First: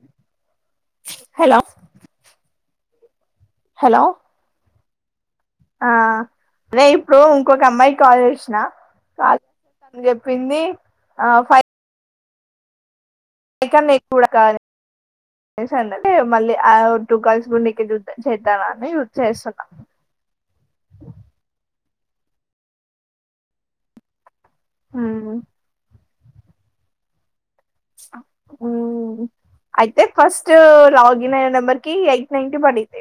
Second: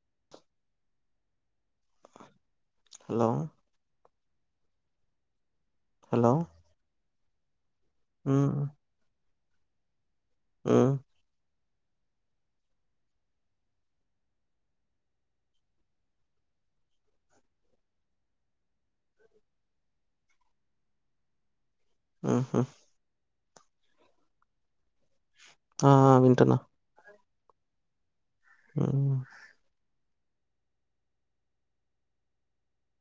[inaudible] Hello hello hello ఆ hello అదే ఇప్పుడు ఇంకొక అమ్మాయికి కాల్ హ్మ్ చేసిన నువ్ చెప్పింది హ్మ్ నీ కన్న ఎక్కువ కాద అంటే మళ్ళీ ఆ టూ గర్ల్స్ గుడి చ చేత్తా [unintelligible] రని యూజ చేస్తాన్నా ఆహా అవున ఆ వింటన్నా ఆ ఏమి అయితే ఫస్ట్ లాగిన్ అయిన నెంబర్ కి ఎయిట్ నైన్ ప [unintelligible] అయితే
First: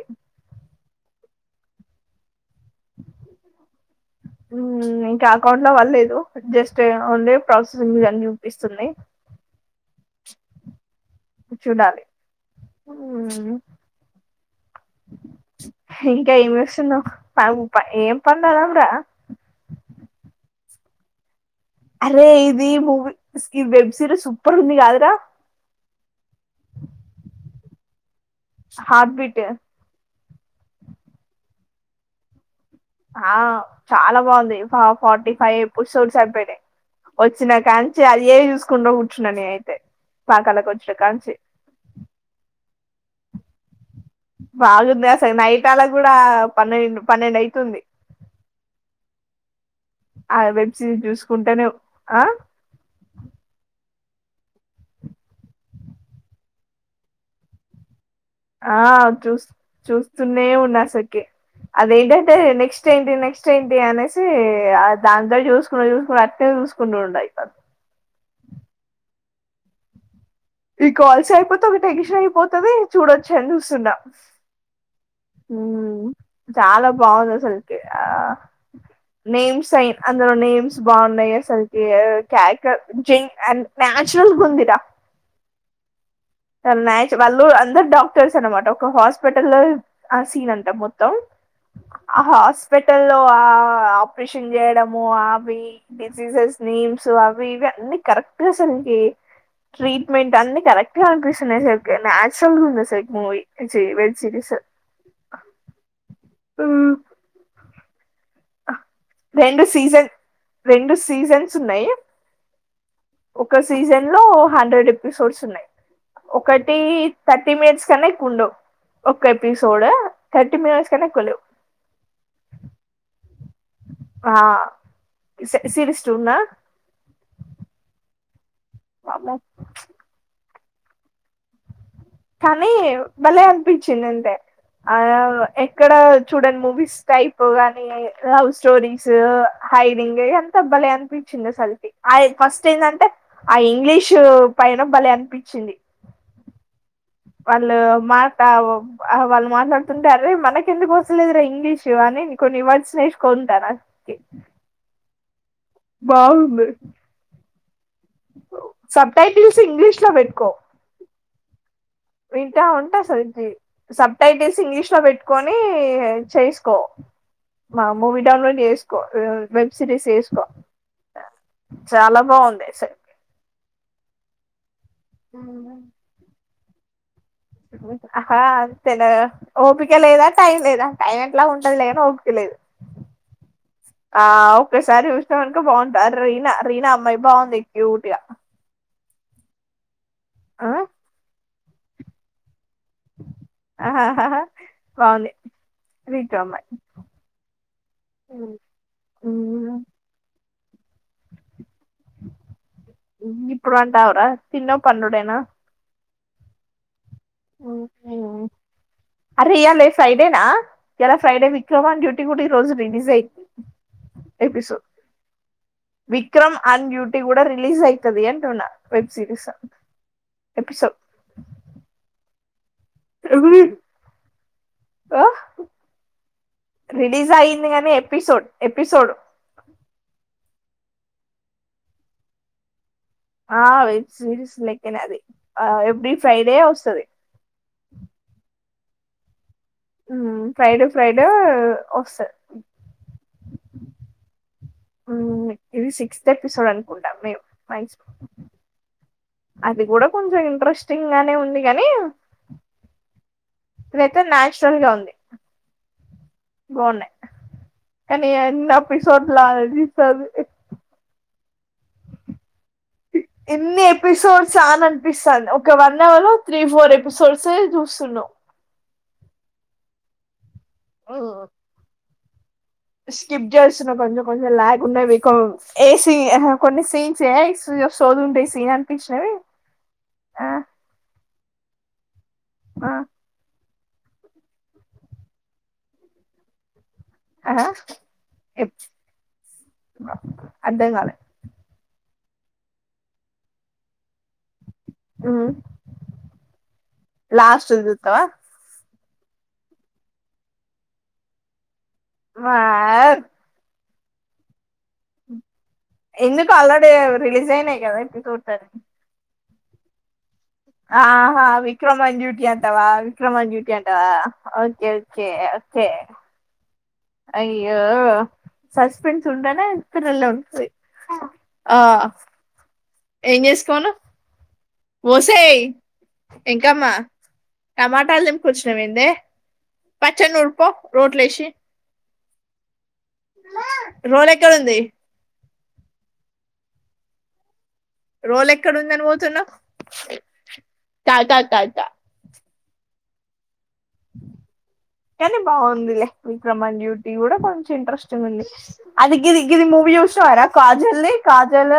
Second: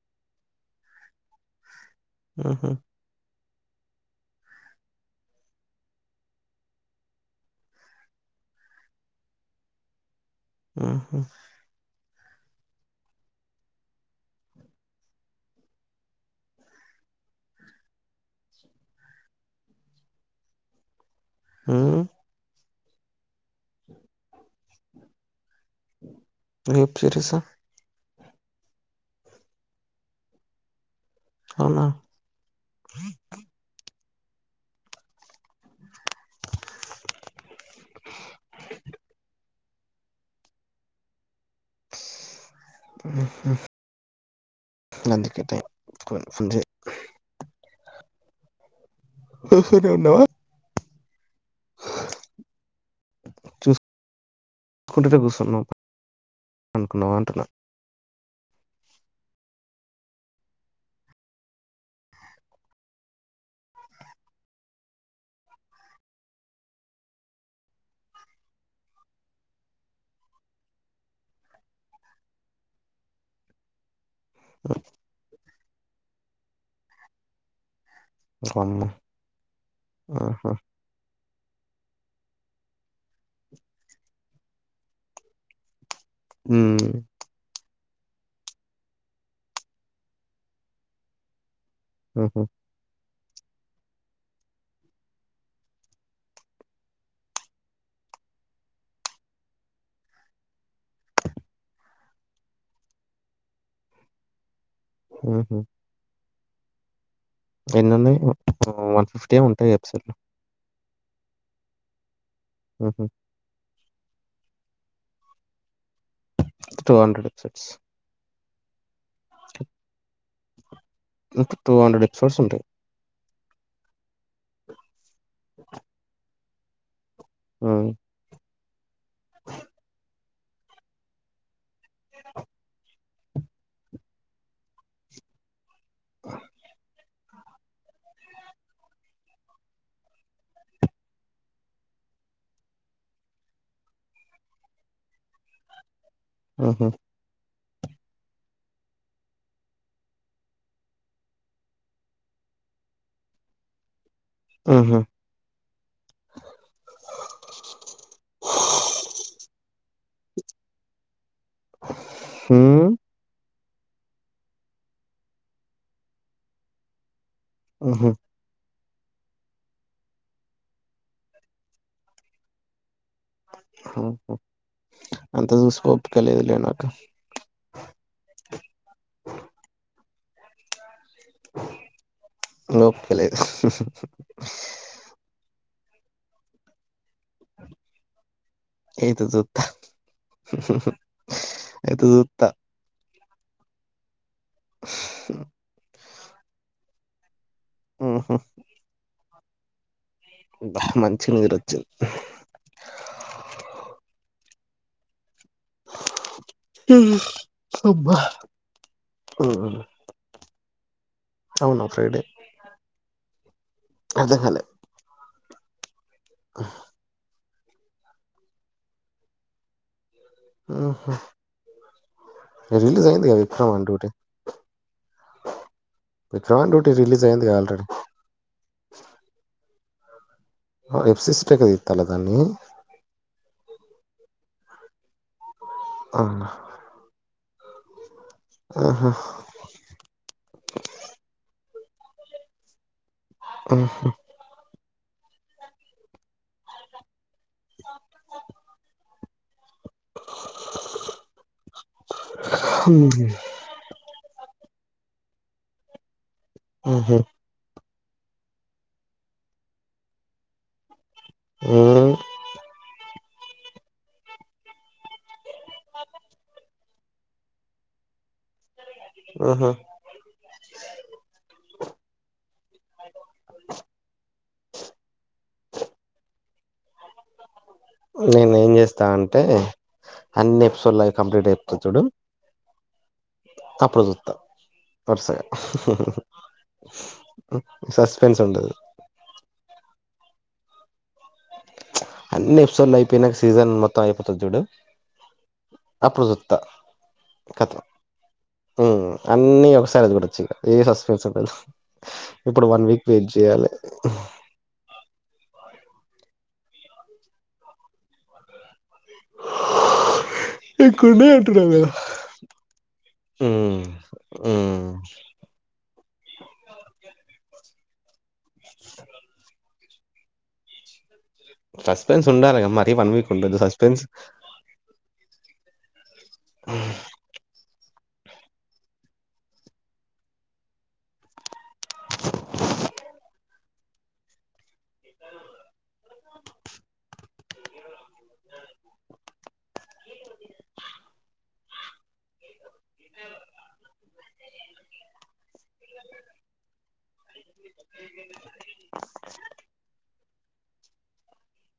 ఆహా [inaudible] మ్మ్ ఇంకా అకౌంట్ లో పల్లేదు జస్ట్ ఓన్లీ ప్రాసెసింగ్ అని చూపిస్తుంది ఆహా అవునులేండి ఇంకా ఏమి చూస్తున్నావు ఏం పండాలండా [unintelligible] హ్మ్ ఈ వెబ్ సిరీస్ సూపర్ ఉంది కాదరా వెబ్ సిరీసా హబిట్ అవునా ఆ చాలా బాగుంది ఫార్టీ ఫైవ్ ఎపిసొడ్స్ అయిపొయినాయ్ వచ్చిన కానిచ్చి అదే చూసుకుంట కూర్చున్నా నిను అయితే పాకాలకు వచ్చిన కానిచ్చి ఆహ్ [inaudible] బాగుందా అసలు నైట్ అలా కూడా ఫోన్ చే పన్నెండు పన్నెండు అయితుంది చూసిర్ర వాళ్ళు ఫోన్ చూసుకుంటాను కుంటర కూ [unintelligible] చంవ్ అనుకున్నావా అంటున్నా ఆ చూ చూస్తునే ఉన్నా అసలకి అదేంటంటే నెక్స్ట్ ఏంటి నెక్స్ట్ ఏంటి అనేసి దాన్నే చూసుకు చూసుకుంటా అట్లే చూసుకుండ ఉండు అయిత ఈ కాల్స్ అయిపోతే ఒక టెన్షన్ అయిపోతాది చూడొచ్చా అని చూస్తున్నా అ మ్మ్ చాలా బాగుంది అసలు వామ్మో నేమ్స్ అయ అందులో ఆహా నేమ్స్ బాగున్నాయ స్ల్కి క్యాక జ [unintelligible] అండ్ న్యాచురల్ ఉంది రా ఆ హ్మ్ న్యాచురల్ అంద డాక్టర్స్ అనమాట ఒక హాస్పిటల్ లో ఆ సీన్ అంతా మొత్తం ఆహ ఊహూ హాస్పిటల్ లోఅ ఆపరేషన్ చేయడము అవి డిసీజెస్ నేమ్స్ అవి ఇవి అన్ని కరెక్ట్ అసలు నికి ట్రీట్మెంట్ అన్ని కరెక్ట్ కరెక్ట్ గా అనిపిస్తున్నాయి అసలకి మ్యసామ్ [unintelligible] ముూవీ వబ్ సిరిస్ మ్మ్ హ్హ్ మ్మ్ ఎన్ని ఉన్నాయ్ రెండు సీజన్ రెండు సీజన్స్ ఉన్నాయి ఊహూ ఒక సీజన్ లో హండ్రెడ్ ఎపిసోడ్స్ ఉన్నాయి ఒకటి two hundred thirty episodes minutes కన్నా ఎక్కువ ఉండవు ఒక ఎపిసోడ్ థర్టీ మినిట్స్ కన్నా ఎక్కువ లేవు ఇంకా టూ హండ్రెడ్ ఎపిసోడ్స్ ఉంటాయి ఆ సీ సిరిస్ ఉందా మ్మ్ వామ్మో ప్చ్ కానీ భలే అనిపించింది అంతే ఆ ఎక్కడ చూడని మూవీస్ అయిపోగానే లవ్ స్టోరీస్ హైడింగ్ ఎంత భలే అనిపించింది అసల్కి ఆ ఫస్ట్ ఏందంటే ఆ ఇంగ్లీషు పైన భలే అనిపించింది మ్మ్ హ్హ్ వాళ్ళు మాట ఆ వాళ్ళు మాట్లాడుతుంటే అరె మనకు ఎందుకు వస్తలేదురా ఇంగ్లీషు అని కొన్ని వర్డ్స్ నేర్చుకుంటున్న అందుకే మ్మ్ హ్హ్ బాగుంది ఇట్ల పెట్టుకో వింటా హ్మ్ ఉంటా అసల్కి సబ్ టైటిల్స్ ఇంగ్లీష్ లో పెట్టుకొని చేసుకో మా ఊహూ మూవీ డౌన్లోడ్ చేస్ కో వెబ్ సిరీస్ వేసుకో చాలా బాగుంది మ్మ్ హ్హ్ అంత చూసే ఓపిక లేదులే నాకు హా హ్ అంతేనా ఓపిక లేదా టైం లేదా టైం ఎట్లాగు ఉంటదిలేగాని ఓపిక లేదు ఓపిక లేదు ఆ ఒక్కసారి చూసవనుకో బాగుంటు ఆ రీనా రీనా అమ్మాయి బాగుంది క్యూట్గా అయితే చూత్త మ్మ్ హ్ మ్మ్ హ్హ్ అయితే చూత్త అ హా హా హా బాగుంది రీనా అమ్మాయి మ్మ్ హ్హ్ మ్మ్ హ్ మంచి నిద్రొచ్చింది ఇప్పుడు అంటావరా తిన్నావ్ పండుడేనా మ్మ్ హ్ అబ్బా మ్మ్ ఇలా ఫ్రైడే విక్రమాన్ డ్యూటీ కూడా ఈ రోజు రిలీజ్ అయింది అర్థం కాలే ఎపిసోడ్ విక్రమ్ ఆన్ డ్యూటీ కూడా రిలీజ్ అయితది అంటున్నా వెబ్ సీరీస్ మ్మ్ రిలీజ్ అయిందిగా విక్రమ్ ఆన్ డ్యూటీ ఆ విక్రమ్ వన్ డ్యూటీ రిలీజ్ అయిందిగా అయింది ఆల్రెడీ కాని ఎపిసోడ్ ఎపిసోడ్ వెబ్ సిరీస్ లెక్క చేస్తాన్ల దాన్ని ఆ వెబ్ సిరీస్ లెక్కనే అది ఆ ఎవ్రీ అవునా ఫ్రైడే వస్తది ఆ మ్మ్ హ్హ్ ఫ్రైడే ఫ్రైడే వస్తది మ్మ్ హ్హ్ మ్మ్ ఇది సిక్స్ తర్టీ సెవెన్ అనుకుంటా మే బి అది కూడా కొంచెం ఇంట్రెస్టింగ్ గానే ఉంది గాని ఇదైతే నైస్ గా ఉంది మ్మ్ బాగున్నాయి హ్హ్ కానీ ఎన్ని ఎపిసోడ్లా అనిపిత్తది మ్మ్ ఏన్ని ఎపిసోడ్స్ ఆ అని అన్పిస్తంది ఒక వన్ అవర్ లో త్రీ, ఫోర్ ఎపిసోడ్స్ చూస్తున్నాం. ఆ ఉహూ. స్కిప్ చేస్తున్నా కొంచెం కొంచెం లగ్ ఉన్నావి కో ఏసీ హే కొన్ని సీన్స్. సోదుంటాయి నేను ఏం సీన్ చేస్తా అనిపించినవి అంటే ఆ అన్ని ఎపిసోడ్లవి కంప్లీట్ అయిపోతది చూడు. ఆ. అప్పుడు చూస్తా వరుసగా. ఆహా ఉం సస్పెన్స్ ఉంటది. అర్థం కాలే. అన్ని ఎపిసోడ్లు అయిపోయినాక సీజన్ మొత్తం అయిపోతది చూడు. అప్పుదుంత లాస్ట్ కతం. చూస్తావా అన్నీ ఒకసారి చూడొచు ఇగా ఏ సస్పెన్స్ ఉండదు. ఇప్పుడు వన్ వీక్ వెయిట్ చేయాలే. [inaudible] ఎందుకు ఆల్రెడీ రిలీజ్ అయినాయి కదా ఇప్పుడు చూస్తది. ఇక్కడ్నే ఆహా అంటున్నావు కదా విక్రమాన్ డ్యూటీ అంటావా విక్రమాన్ డ్యూటీ హ్మ్ అంటావా హ్మ్ ఓకే ఓకే. కే. అయ్యో సస్పెన్స్ ఉంటనే ఇప్పు నల ఉంటది. ఆ సస్పెన్స్ ఉండాలిగా మరీ వన్ వీక్ ఏం ఉండదు చేసుకోను సస్పెన్స్ ఒసేయ్. ఎంకామ్మా. టమాటాలు దెంపుకోచినవేందే పచ్చడ నురుపో రోట్లో ఏశీ. [inaudible] రోల్ ఎక్కడ ఉంది. రోల్ ఎక్కడ ఉందని పోతున్నావ్. టాటా దడ. కనీం. బాగుందిలే విక్రమాన్ డ్యూటీ కూడా కొంచం ఇంట్రెస్టింగ్ ఉంది. చూతవర Kajal the Kajal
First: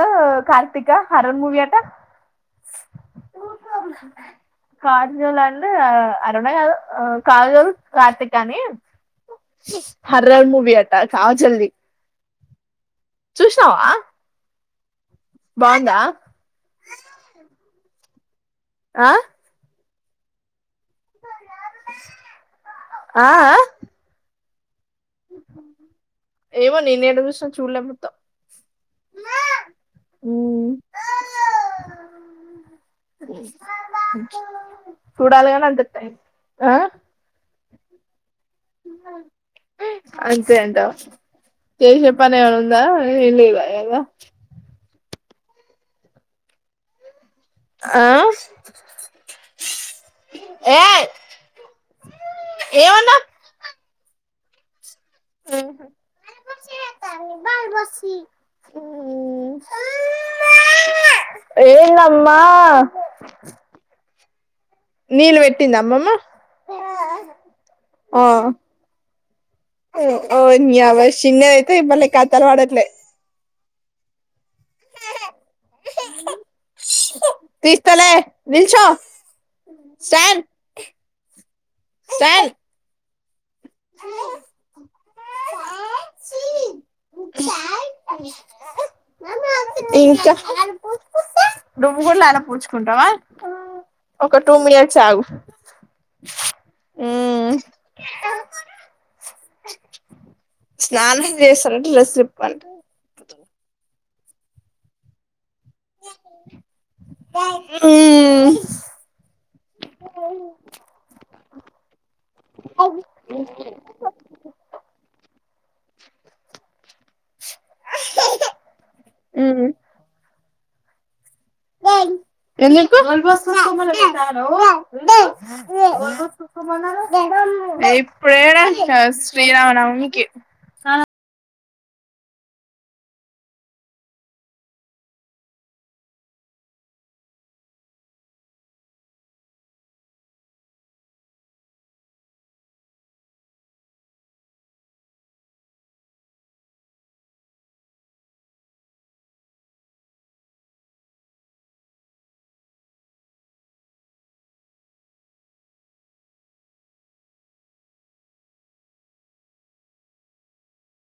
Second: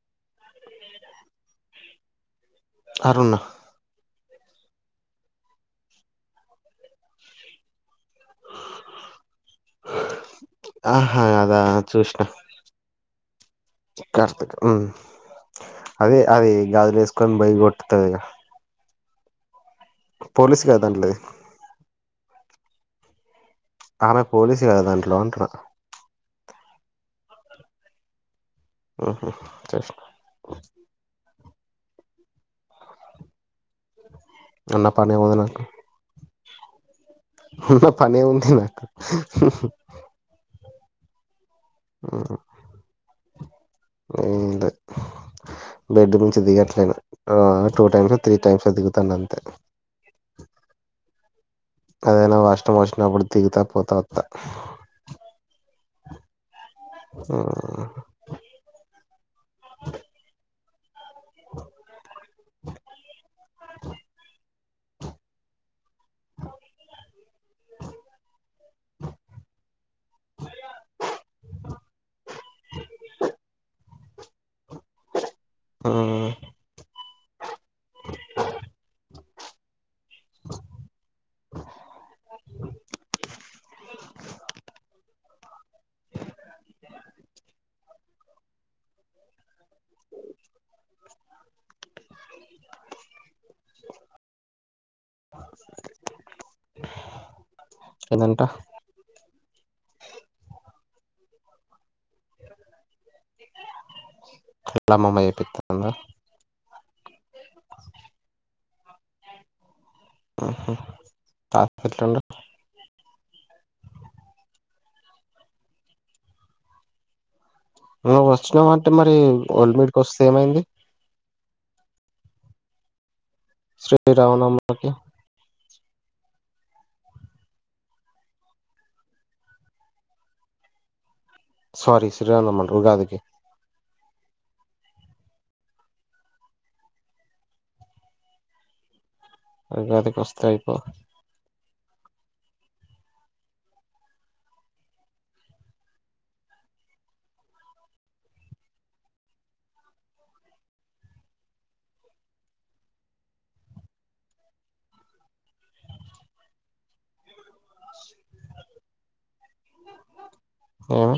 Karthika horror movie అట్ట. అరున్న. [inaudible] కాజల్ అండ్ అరుణ కాదు కాజల్ కార్తిక అని. హర్రర్ మూవీ అట కాజల్ ది. చిప్రాస్పిటల్ ఉమ్ బాగుందా అది అదది గాజులు ఏసుకొని పోయి కొట్. పోతది. ఆ. పోలీస్ లేదా దాంట్లో. ఆ ఆ. ఆమె పోలీసు కదా దాంట్లో అంటున్నా. ఏమో నేను ఏడ చూసిన చూడలే మొత్తం. ఉహు చేసిన మంచిది. ఉన్న పనేముంది నాకు చూడాలిగానీ అంత టైం లేద్. ఆ. ఉన్న పనేముంది. అంతే అంటావా చేసే ఉమ్, పనేమ్మన ఉందా ఎంలేదైయ్ గా. బెడ్డు మించి దిగట్లేదు. టు ఆ టైమ్స్ ఓ త్రీ టైమ్స్ ఓ దిగుతాన అంతే. ఏ అదైనా వాష్ రూమ్ ఏమన్నా వచ్చినప్పుడు దిగుతా పోతా వత్. ఆహ. తెతంది బలు పోసీ‌ అమ్మ. ఏందమ్మా. నీళ్లు పెట్టిందా అమ్మమ్మ అ. ఓ నియావ చిన్నది అతే భలే కతలు పడట్లే. ఆ తీస్తస్తలే నిల్చ సార్ అ ఇ నువ్వు కూడాలా ఆన పూచుకుంటావా ఒక టూ మినిట్స్ ఆగు అ ఏదంట స్నానం చేస్తారంట ్రస్లిప్పంటే కళ మమయపితంద ఆ ండ ఇ నువ్వు వచ్చినవు అంటే మరి ఓల్డ్ మీడ్కి వస్తే ఏమైంది ఎంట ఏుకు శ్రీరామనవమికి మ ఇప్పుడేనా శ్రీరామనవమికి సారీ శ్రీరాందమ్మన్ ఉగాదుకి అ అది కస్తయిపో ఆ ఏమ